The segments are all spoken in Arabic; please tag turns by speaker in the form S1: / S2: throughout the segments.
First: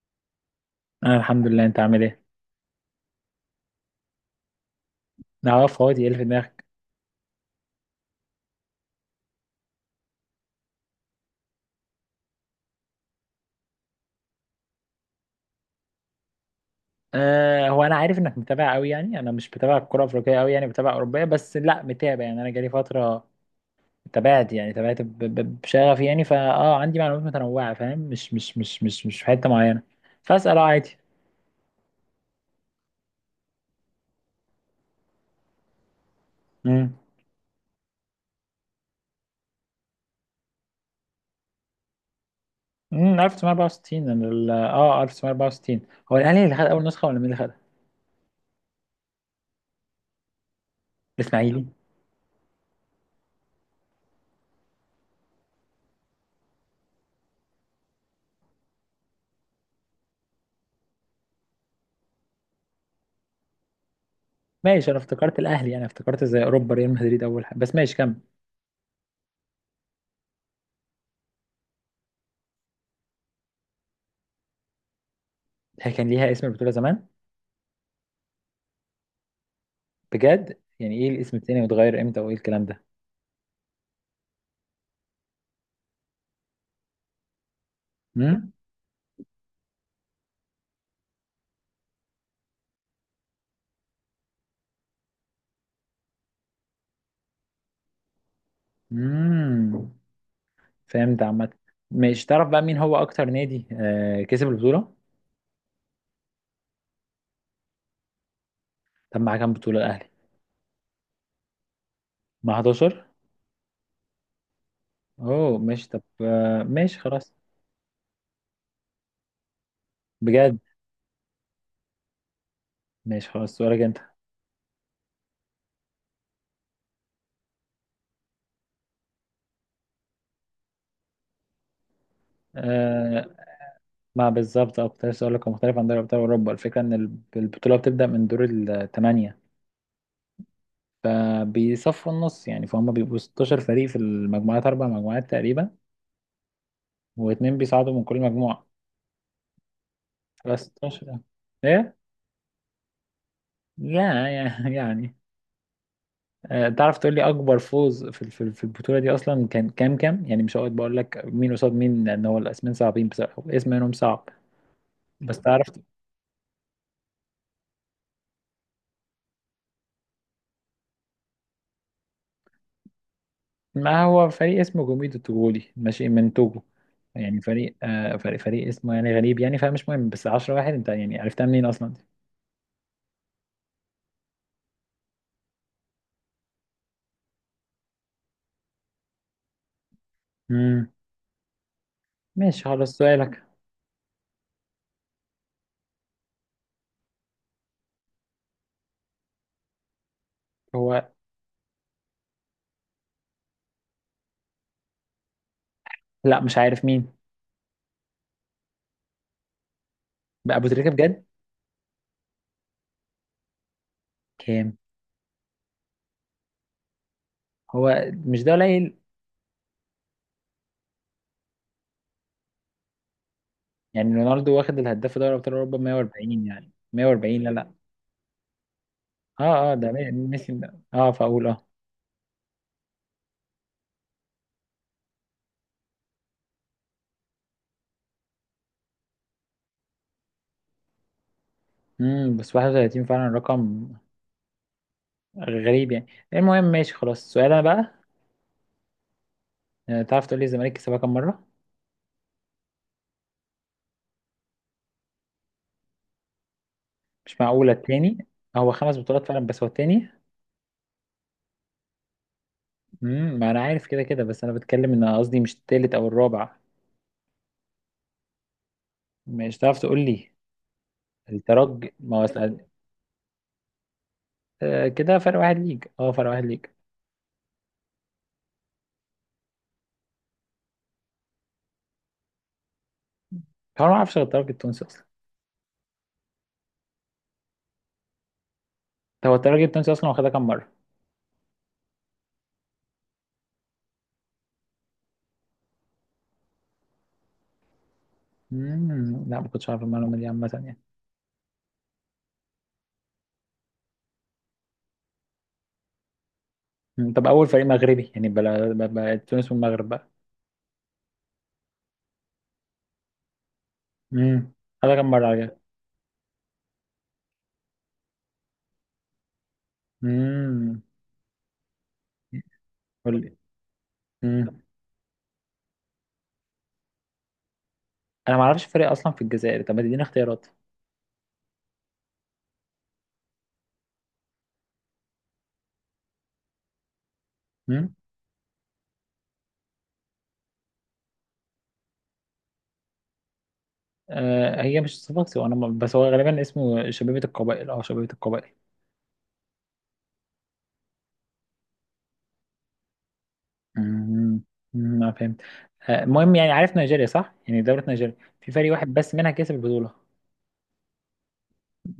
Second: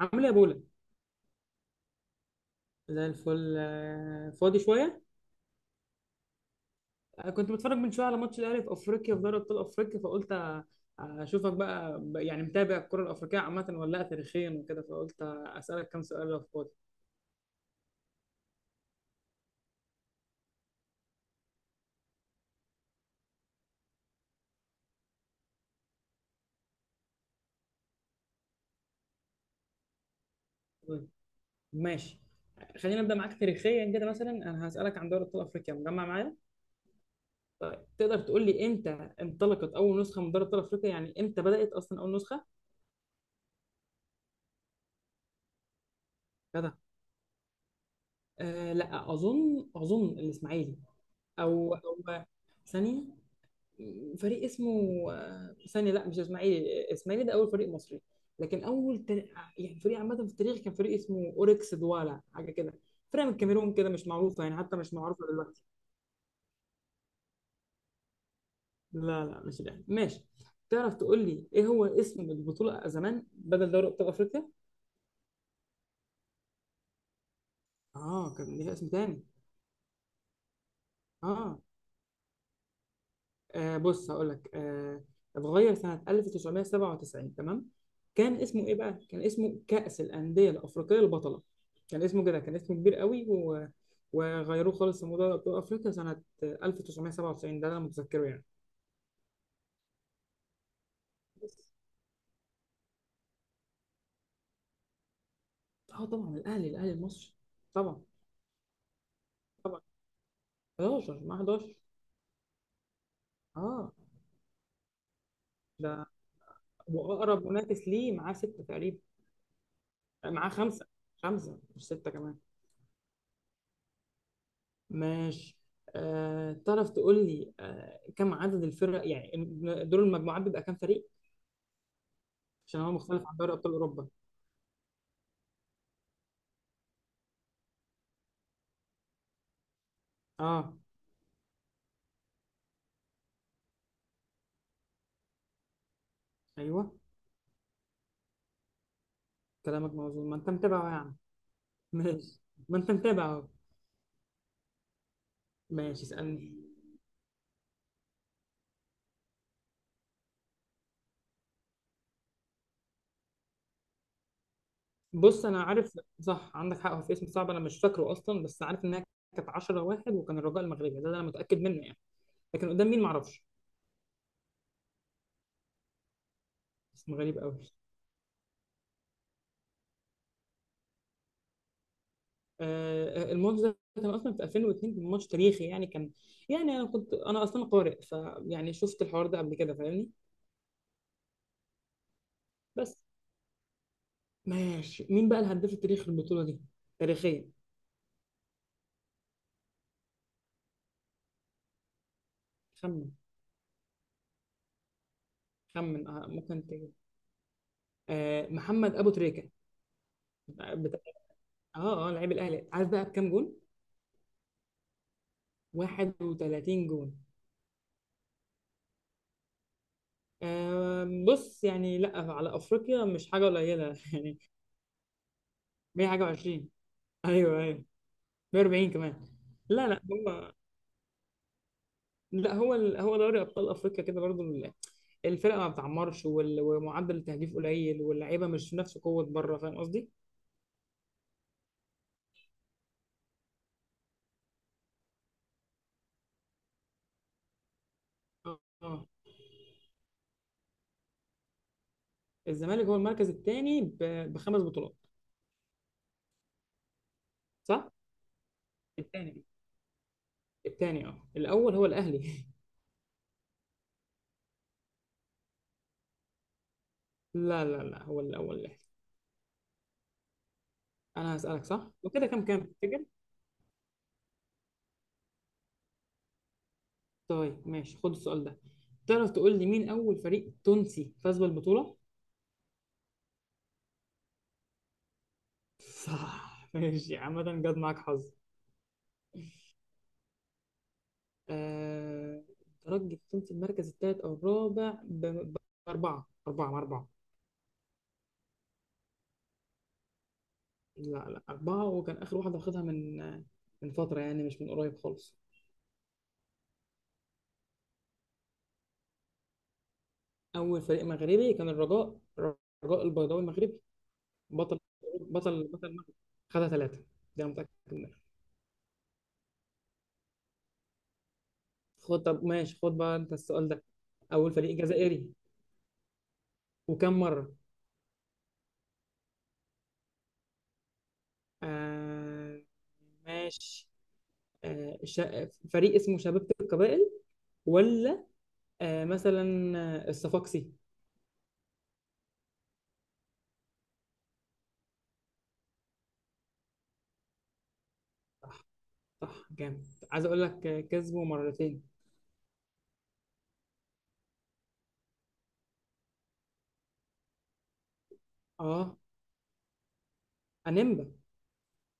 S1: عامل ايه يا بولا؟
S2: انا الحمد لله. انت عامل ايه؟
S1: زي الفل، فاضي شويه.
S2: نعرف هو ايه اللي في دماغك.
S1: كنت بتفرج من شويه على ماتش الاهلي في افريقيا، في دوري ابطال افريقيا، فقلت اشوفك بقى، يعني متابع الكره الافريقيه عامه ولا لا، تاريخيا وكده، فقلت اسالك كام سؤال لو فاضي.
S2: هو انا عارف انك متابع قوي، يعني انا مش بتابع الكره الافريقيه قوي، يعني بتابع اوروبيه، بس لا متابع. يعني انا جالي فتره تابعت، يعني تابعت بشغف. يعني فا عندي معلومات متنوعه، فاهم؟ مش في حته معينه. فاسال، عادي.
S1: طيب، ماشي. خلينا نبدا معاك تاريخيا كده. مثلا انا هسالك عن دوري ابطال افريقيا، مجمع معايا؟
S2: امم
S1: طيب، تقدر تقول لي امتى انطلقت اول نسخه من دوري ابطال افريقيا؟ يعني امتى بدات اصلا اول نسخه؟
S2: 1964. أنا ال- اه 1964. هو الاهلي اللي خد
S1: كده.
S2: اول نسخه، ولا مين اللي خدها؟
S1: لا، اظن الاسماعيلي.
S2: الاسماعيلي؟
S1: او ثانيه، فريق اسمه... ثانيه، لا، مش اسماعيلي. اسماعيلي ده اول فريق مصري، لكن اول يعني فريق عامه في التاريخ، كان فريق اسمه اوركس دوالا، حاجه كده. فريق من الكاميرون كده، مش معروفه يعني، حتى
S2: ماشي،
S1: مش
S2: انا
S1: معروفه
S2: افتكرت
S1: دلوقتي.
S2: الاهلي. يعني افتكرت زي اوروبا، ريال مدريد اول حاجه. بس ماشي، كمل.
S1: لا، لا، مش الاهلي. ماشي. تعرف تقول لي ايه هو اسم البطوله زمان، بدل دوري ابطال افريقيا؟
S2: هي كان ليها اسم، البطوله زمان؟
S1: اه، كان ليها اسم تاني.
S2: بجد؟ يعني ايه الاسم
S1: اه
S2: التاني، واتغير امتى، وايه الكلام ده؟
S1: بص، هقول لك، اتغير سنة 1997، تمام. كان
S2: امم
S1: اسمه ايه بقى؟ كان اسمه كأس الأندية الأفريقية البطلة. كان اسمه كده، كان اسمه كبير قوي وغيروه خالص لموضوع أبطال أفريقيا سنة 1997. ده اللي أنا متذكره يعني.
S2: امم. فهمت عامة.
S1: بس.
S2: مش تعرف بقى مين هو اكتر نادي كسب البطولة؟
S1: اه طبعا، الأهلي المصري، طبعا.
S2: طب مع كام بطولة
S1: طبعا
S2: الاهلي؟
S1: 11 مع 11.
S2: مع 11؟
S1: اه
S2: اوه ماشي. طب
S1: ده،
S2: ماشي، خلاص.
S1: وأقرب منافس ليه معاه ستة تقريبا. معاه
S2: بجد؟
S1: خمسة. خمسة، مش ستة كمان.
S2: ماشي خلاص، سؤالك انت.
S1: ماشي. تعرف تقول لي كم عدد الفرق يعني؟ دور المجموعات بيبقى كام فريق؟ عشان هو مختلف
S2: آه
S1: عن دوري ابطال اوروبا.
S2: ما بالظبط، كنت لسه اقول لك هو مختلف عن دوري ابطال اوروبا. الفكرة ان البطولة بتبدأ من دور الثمانية،
S1: اه،
S2: فبيصفوا النص. يعني فهم بيبقوا 16 فريق في المجموعات، اربع مجموعات تقريبا،
S1: ايوه،
S2: واثنين بيصعدوا من كل مجموعة.
S1: كلامك موزون. ما انت متابعه يعني.
S2: 15. ايه؟
S1: ماشي. ما انت متابعه أهو.
S2: يا يا يعني.
S1: ماشي، اسالني.
S2: آه، تعرف تقول لي اكبر فوز في في في البطوله دي اصلا كان كام كام؟ يعني مش هقعد بقول لك مين قصاد مين، لان هو الاسمين صعبين بصراحه، اسم منهم صعب. بس
S1: بص، انا
S2: تعرف؟
S1: عارف. صح، عندك حق، هو في اسم صعب، انا مش فاكره اصلا، بس عارف انها كانت 10 واحد، وكان الرجاء المغربي، ده انا متاكد منه يعني، لكن قدام مين معرفش.
S2: ما هو فريق اسمه جوميدو التوغولي، ماشي، من توجو.
S1: اسم غريب
S2: يعني
S1: قوي.
S2: فريق، فريق، اسمه يعني غريب، يعني فمش مهم. بس 10 واحد، انت يعني عرفتها منين اصلا دي؟
S1: الماتش ده كان اصلا في 2002، كان ماتش تاريخي يعني، كان... يعني انا كنت اصلا قارئ، فيعني شفت الحوار ده قبل كده، فاهمني.
S2: امم. ماشي خلاص،
S1: بس.
S2: سؤالك.
S1: ماشي، مين بقى الهداف التاريخي للبطوله دي؟ تاريخيا.
S2: هو
S1: خمن. خمن،
S2: لا، مش
S1: ممكن
S2: عارف
S1: تجي.
S2: مين.
S1: محمد ابو تريكه.
S2: بقى ابو تريكه؟
S1: بتاع...
S2: بجد؟
S1: اه لعيب الاهلي، عارف بقى بكام جون؟
S2: كام؟
S1: 31 جون.
S2: هو مش ده قليل؟
S1: بص، يعني لا، على افريقيا مش حاجه قليله
S2: يعني
S1: يعني.
S2: رونالدو واخد الهداف دوري ابطال اوروبا
S1: 100 حاجه
S2: 140.
S1: و20.
S2: يعني 140، لا
S1: ايوه،
S2: لا.
S1: ايوه. 140 كمان.
S2: اه اه،
S1: لا،
S2: ده
S1: لا، هم.
S2: ميسي ده. اه فاقول
S1: لا، هو هو دوري ابطال افريقيا كده برضو، الفرقه ما بتعمرش، ومعدل التهديف قليل، واللعيبه مش نفس قوه بره. فاهم قصدي؟
S2: امم. بس 31 فعلا رقم غريب يعني. المهم، ماشي خلاص، السؤال انا بقى.
S1: اه، آه.
S2: آه، تعرف تقول لي الزمالك كسبها كام مره؟
S1: الزمالك هو المركز الثاني بخمس بطولات.
S2: مش معقوله
S1: صح؟
S2: التاني! هو خمس بطولات
S1: الثاني.
S2: فعلا، بس هو التاني؟
S1: الثاني، الاول هو الاهلي
S2: امم، ما انا عارف كده كده، بس انا بتكلم ان قصدي مش التالت او الرابع.
S1: لا، لا، لا، هو الاول الاهلي.
S2: مش تعرف تقول لي؟
S1: انا هسالك، صح؟
S2: الترجي. ما
S1: وكده
S2: هو
S1: كام كام تفتكر؟
S2: كده فرق واحد ليج. اه فرق واحد ليج.
S1: طيب، ماشي، خد السؤال ده. تعرف تقول لي مين اول فريق تونسي فاز بالبطوله؟
S2: هو أنا ما اعرفش غير الترجي التونسي اصلا.
S1: صح، ماشي، عامة جت معاك حظ.
S2: هو الترجي التونسي اصلا واخدها كام مره؟
S1: آه، الترجي كنت المركز الثالث او الرابع باربعه، اربعه مع اربعه.
S2: مم، لا ما كنتش عارف المعلومة دي عامة يعني.
S1: لا، لا، اربعه. وكان اخر واحده واخدها من فتره يعني، مش من قريب خالص.
S2: مم. طب أول فريق مغربي؟ يعني بلا تونس والمغرب بقى.
S1: اول فريق مغربي كان الرجاء. الرجاء البيضاوي المغربي.
S2: مم.
S1: بطل.
S2: هذا كم مرة عليك؟
S1: بطل، بطل المغرب. خدها ثلاثه. ده أنا متاكد منها.
S2: مم.
S1: خد. طب، ماشي، خد بقى
S2: قول
S1: انت
S2: لي.
S1: السؤال ده. اول
S2: مم.
S1: فريق جزائري، وكم مره؟
S2: أنا ما أعرفش فريق أصلا في الجزائر. طب ما تديني اختيارات؟
S1: آه ماشي. فريق اسمه شباب القبائل.
S2: مم.
S1: ولا... مثلا. الصفاقسي.
S2: آه، هي مش صفاقسي. وأنا ما- بس هو غالبا اسمه شبيبة القبائل أو شبيبة القبائل.
S1: صح، جامد. عايز اقول لك، كسبه مرتين.
S2: مم. مم. أنا فهمت. آه، المهم، يعني عارف نيجيريا، صح؟ يعني دولة نيجيريا في فريق واحد
S1: اه
S2: بس منها كسب البطولة.
S1: انيمبا.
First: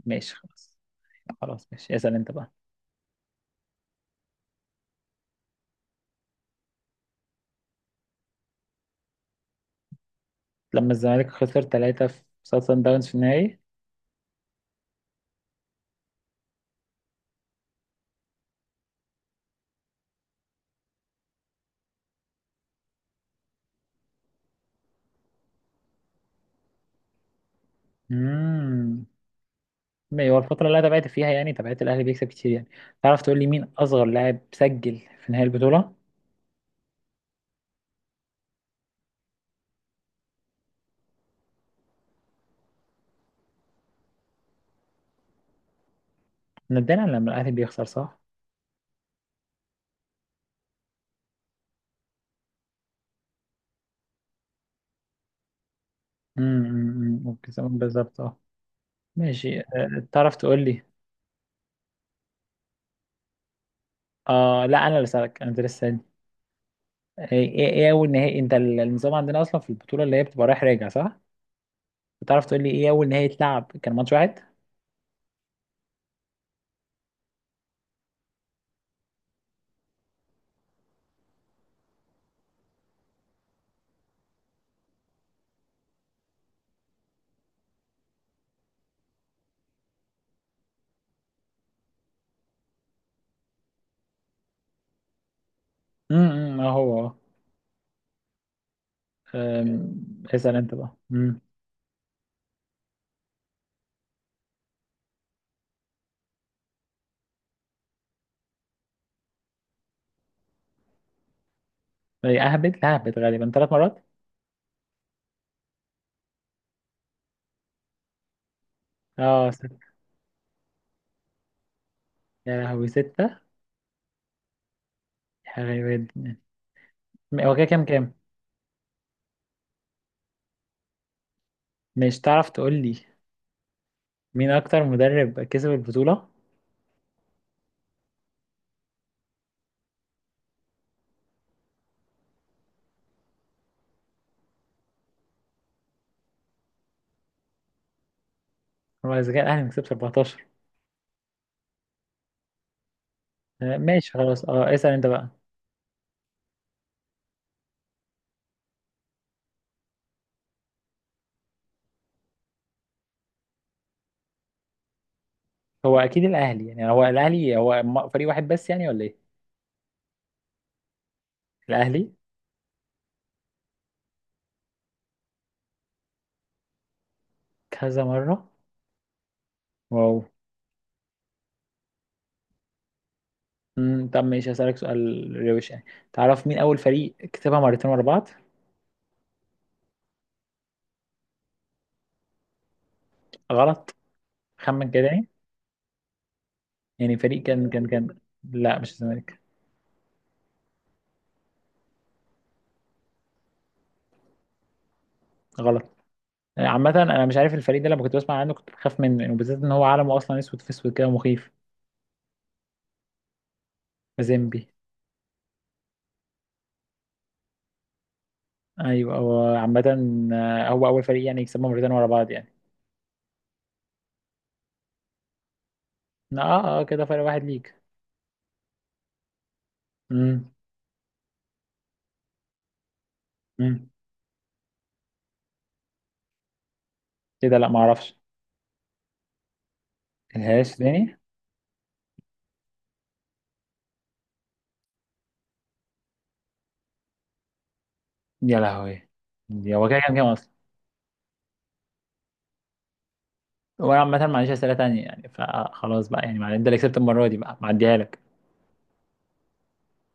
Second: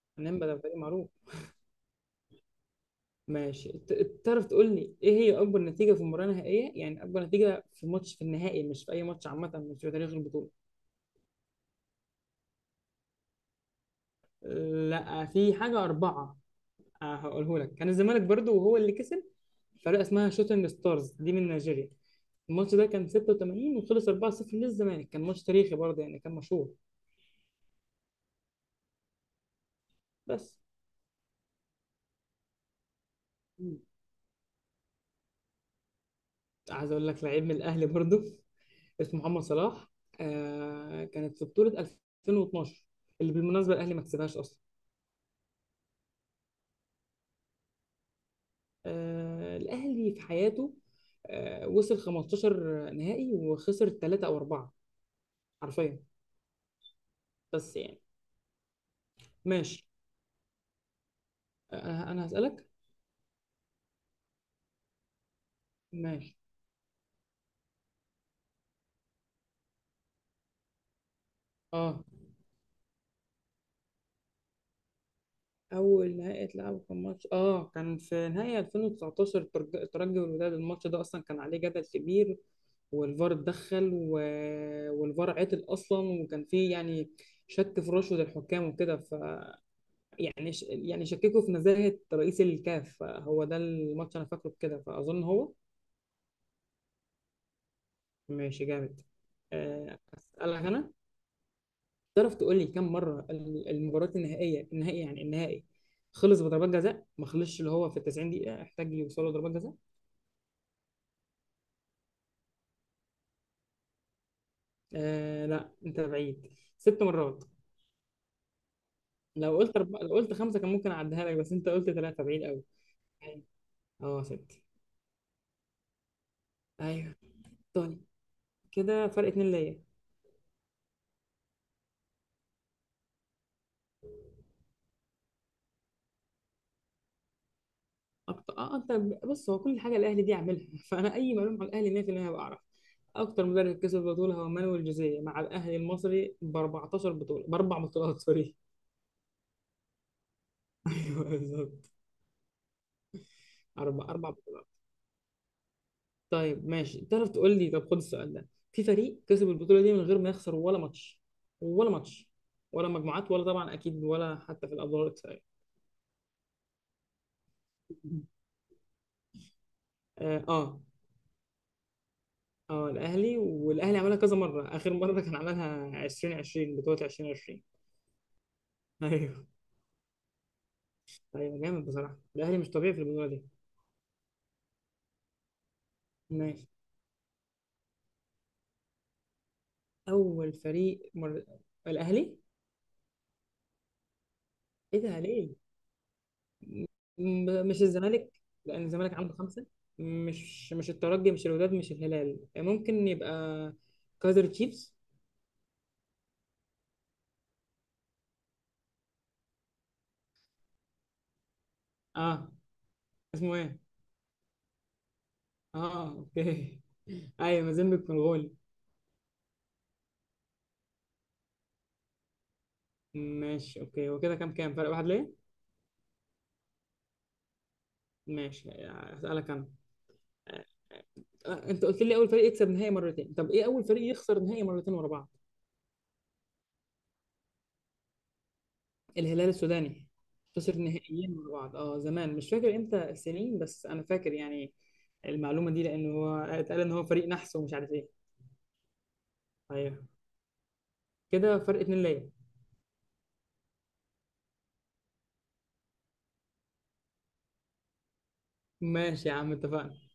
S2: ماشي
S1: انيمبا ده
S2: خلاص.
S1: فريق معروف.
S2: خلاص ماشي، اسأل أنت بقى.
S1: ماشي، تعرف تقول لي ايه هي اكبر نتيجه في مباراه نهائيه؟ يعني اكبر نتيجه في ماتش في النهائي، مش في اي ماتش عامه، مش في تاريخ البطوله.
S2: لما الزمالك خسر ثلاثة في سان داونز في النهائي.
S1: لا، في حاجه اربعه. هقوله لك، كان الزمالك برضو، وهو اللي كسب. فرقه اسمها شوتنج ستارز دي من نيجيريا. الماتش ده كان 86، وخلص 4-0 للزمالك. كان ماتش تاريخي برضه يعني، كان مشهور.
S2: امم. هو
S1: بس.
S2: الفترة اللي أنا تابعت فيها يعني تابعت الأهلي بيكسب كتير يعني. تعرف تقول لي مين أصغر لاعب سجل في نهاية البطولة؟
S1: عايز اقول لك، لعيب من الاهلي برضو. اسمه محمد صلاح. كانت في بطولة 2012، اللي بالمناسبة الاهلي ما كسبهاش اصلا.
S2: نادرا لما الأهلي بيخسر، صح؟
S1: الاهلي في حياته، وصل 15 نهائي وخسر ثلاثة او اربعة، حرفيا.
S2: امم، ممكن
S1: بس
S2: يسمون
S1: يعني.
S2: بالظبط ماشي.
S1: ماشي.
S2: آه، تعرف تقول لي؟
S1: انا هسألك.
S2: آه لا، أنا اللي سألك، أنا اللي لسه سألني.
S1: ماشي.
S2: آه، إيه أول نهائي؟ أنت النظام عندنا أصلا في البطولة اللي هي بتبقى رايح راجع، صح؟
S1: اه
S2: تعرف تقول لي إيه أول نهائي اتلعب كان ماتش واحد؟
S1: اول نهائي اتلعبوا كان ماتش، كان في نهائي 2019، الترجي والوداد. الماتش ده اصلا كان عليه جدل كبير، والفار اتدخل والفار عطل اصلا، وكان فيه يعني شك في رشوة الحكام وكده، يعني شككوا في نزاهة رئيس الكاف، فهو ده الماتش، انا فاكره بكده، فاظن هو.
S2: امم. اه هو آه.
S1: ماشي، جامد.
S2: آم،
S1: آه،
S2: اسأل
S1: اسالك
S2: أنت
S1: انا.
S2: بقى. امم.
S1: تعرف تقول لي كم مرة المباريات النهائية، النهائي يعني، النهائي خلص بضربات جزاء، ما خلصش اللي هو في ال 90 دقيقة، احتاج يوصلوا ضربات جزاء؟
S2: إيه، أهبد، لا أهبد، غالبا ثلاث مرات؟
S1: لا، انت بعيد. ست مرات.
S2: اه ست؟
S1: لو قلت خمسة كان ممكن اعديها لك، بس انت قلت ثلاثة، بعيد
S2: يا
S1: قوي.
S2: لهوي، ستة!
S1: اه، ست.
S2: غريبة جدا.
S1: ايوه.
S2: هو كده كام
S1: طيب.
S2: كام؟
S1: كده فرق اتنين ليا.
S2: مش تعرف تقول لي مين اكتر مدرب كسب البطولة؟
S1: اكتر، انت... بص، هو كل حاجة الاهلي دي عاملها فانا اي معلومة عن الاهلي 100% هبقى اعرف. اكتر مدرب كسب بطولة هو مانويل جوزيه مع الاهلي المصري ب 14 بطولة. باربع بطولات، سوري
S2: هو اذا كان الاهلي مكسب 14.
S1: ايوه، بالظبط.
S2: آه،
S1: أربع
S2: ماشي
S1: أربع
S2: خلاص.
S1: بطولات.
S2: اه اسأل انت بقى.
S1: طيب، ماشي. تعرف تقول لي، طب خد السؤال ده. في فريق كسب البطولة دي من غير ما يخسر ولا ماتش؟ ولا ماتش. ولا مجموعات، ولا طبعا أكيد ولا حتى في الأدوار الإقصائية.
S2: هو اكيد الاهلي. يعني هو الاهلي، هو فريق واحد بس يعني، ولا ايه؟
S1: آه، آه.
S2: الاهلي.
S1: الأهلي. والأهلي عملها كذا مرة، آخر مرة كان عملها 2020، بطولة 2020.
S2: كذا مرة؟
S1: أيوه، أيوه.
S2: واو.
S1: طيب، جامد بصراحة. الأهلي مش طبيعي في البطولة دي.
S2: مم. طب ماشي، هسألك سؤال روش يعني. تعرف مين
S1: ماشي.
S2: اول فريق كسبها مرتين ورا بعض؟
S1: أول فريق الأهلي.
S2: غلط. خمن
S1: إيه
S2: كده
S1: ده
S2: يعني.
S1: ليه؟
S2: يعني فريق كان
S1: مش
S2: كان كان
S1: الزمالك؟
S2: لا،
S1: لأن
S2: مش
S1: الزمالك عنده
S2: الزمالك.
S1: خمسة. مش الترجي، مش الوداد، مش الهلال. ممكن يبقى كايزر تشيفز؟
S2: غلط. عامة انا مش عارف الفريق ده، لما كنت بسمع عنه كنت بخاف منه، وبالذات ان هو علمه اصلا اسود في اسود كده، مخيف.
S1: اه، اسمه ايه؟
S2: مازيمبي.
S1: اه اوكي ايوه، مازيمبيك منغولي.
S2: ايوه، هو عامة آه، هو اول فريق يعني يكسبه مرتين ورا بعض يعني.
S1: ماشي، اوكي. هو كده كام كام؟ فرق واحد ليه؟
S2: اه اه. آه، كده فرق واحد ليك.
S1: ماشي، هسألك انا.
S2: امم
S1: آه، انت قلت لي اول فريق يكسب نهائي مرتين، طب ايه اول
S2: امم.
S1: فريق يخسر نهائي مرتين ورا بعض؟
S2: كده لا، ما اعرفش.
S1: الهلال السوداني.
S2: الهاش
S1: خسر
S2: تاني؟
S1: نهائيين مع بعض، زمان، مش فاكر امتى السنين، بس انا فاكر يعني المعلومه دي، لان هو اتقال ان هو فريق نحس ومش عارف ايه.
S2: يا لهوي. هو
S1: ايوه.
S2: كده كام كام اصلا؟
S1: كده فرق اتنين ليا.
S2: وانا عامة ما عنديش اسئلة تانية يعني، فخلاص بقى يعني. انت اللي كسبت المرة دي بقى، معديها لك.
S1: ماشي يا عم، اتفقنا.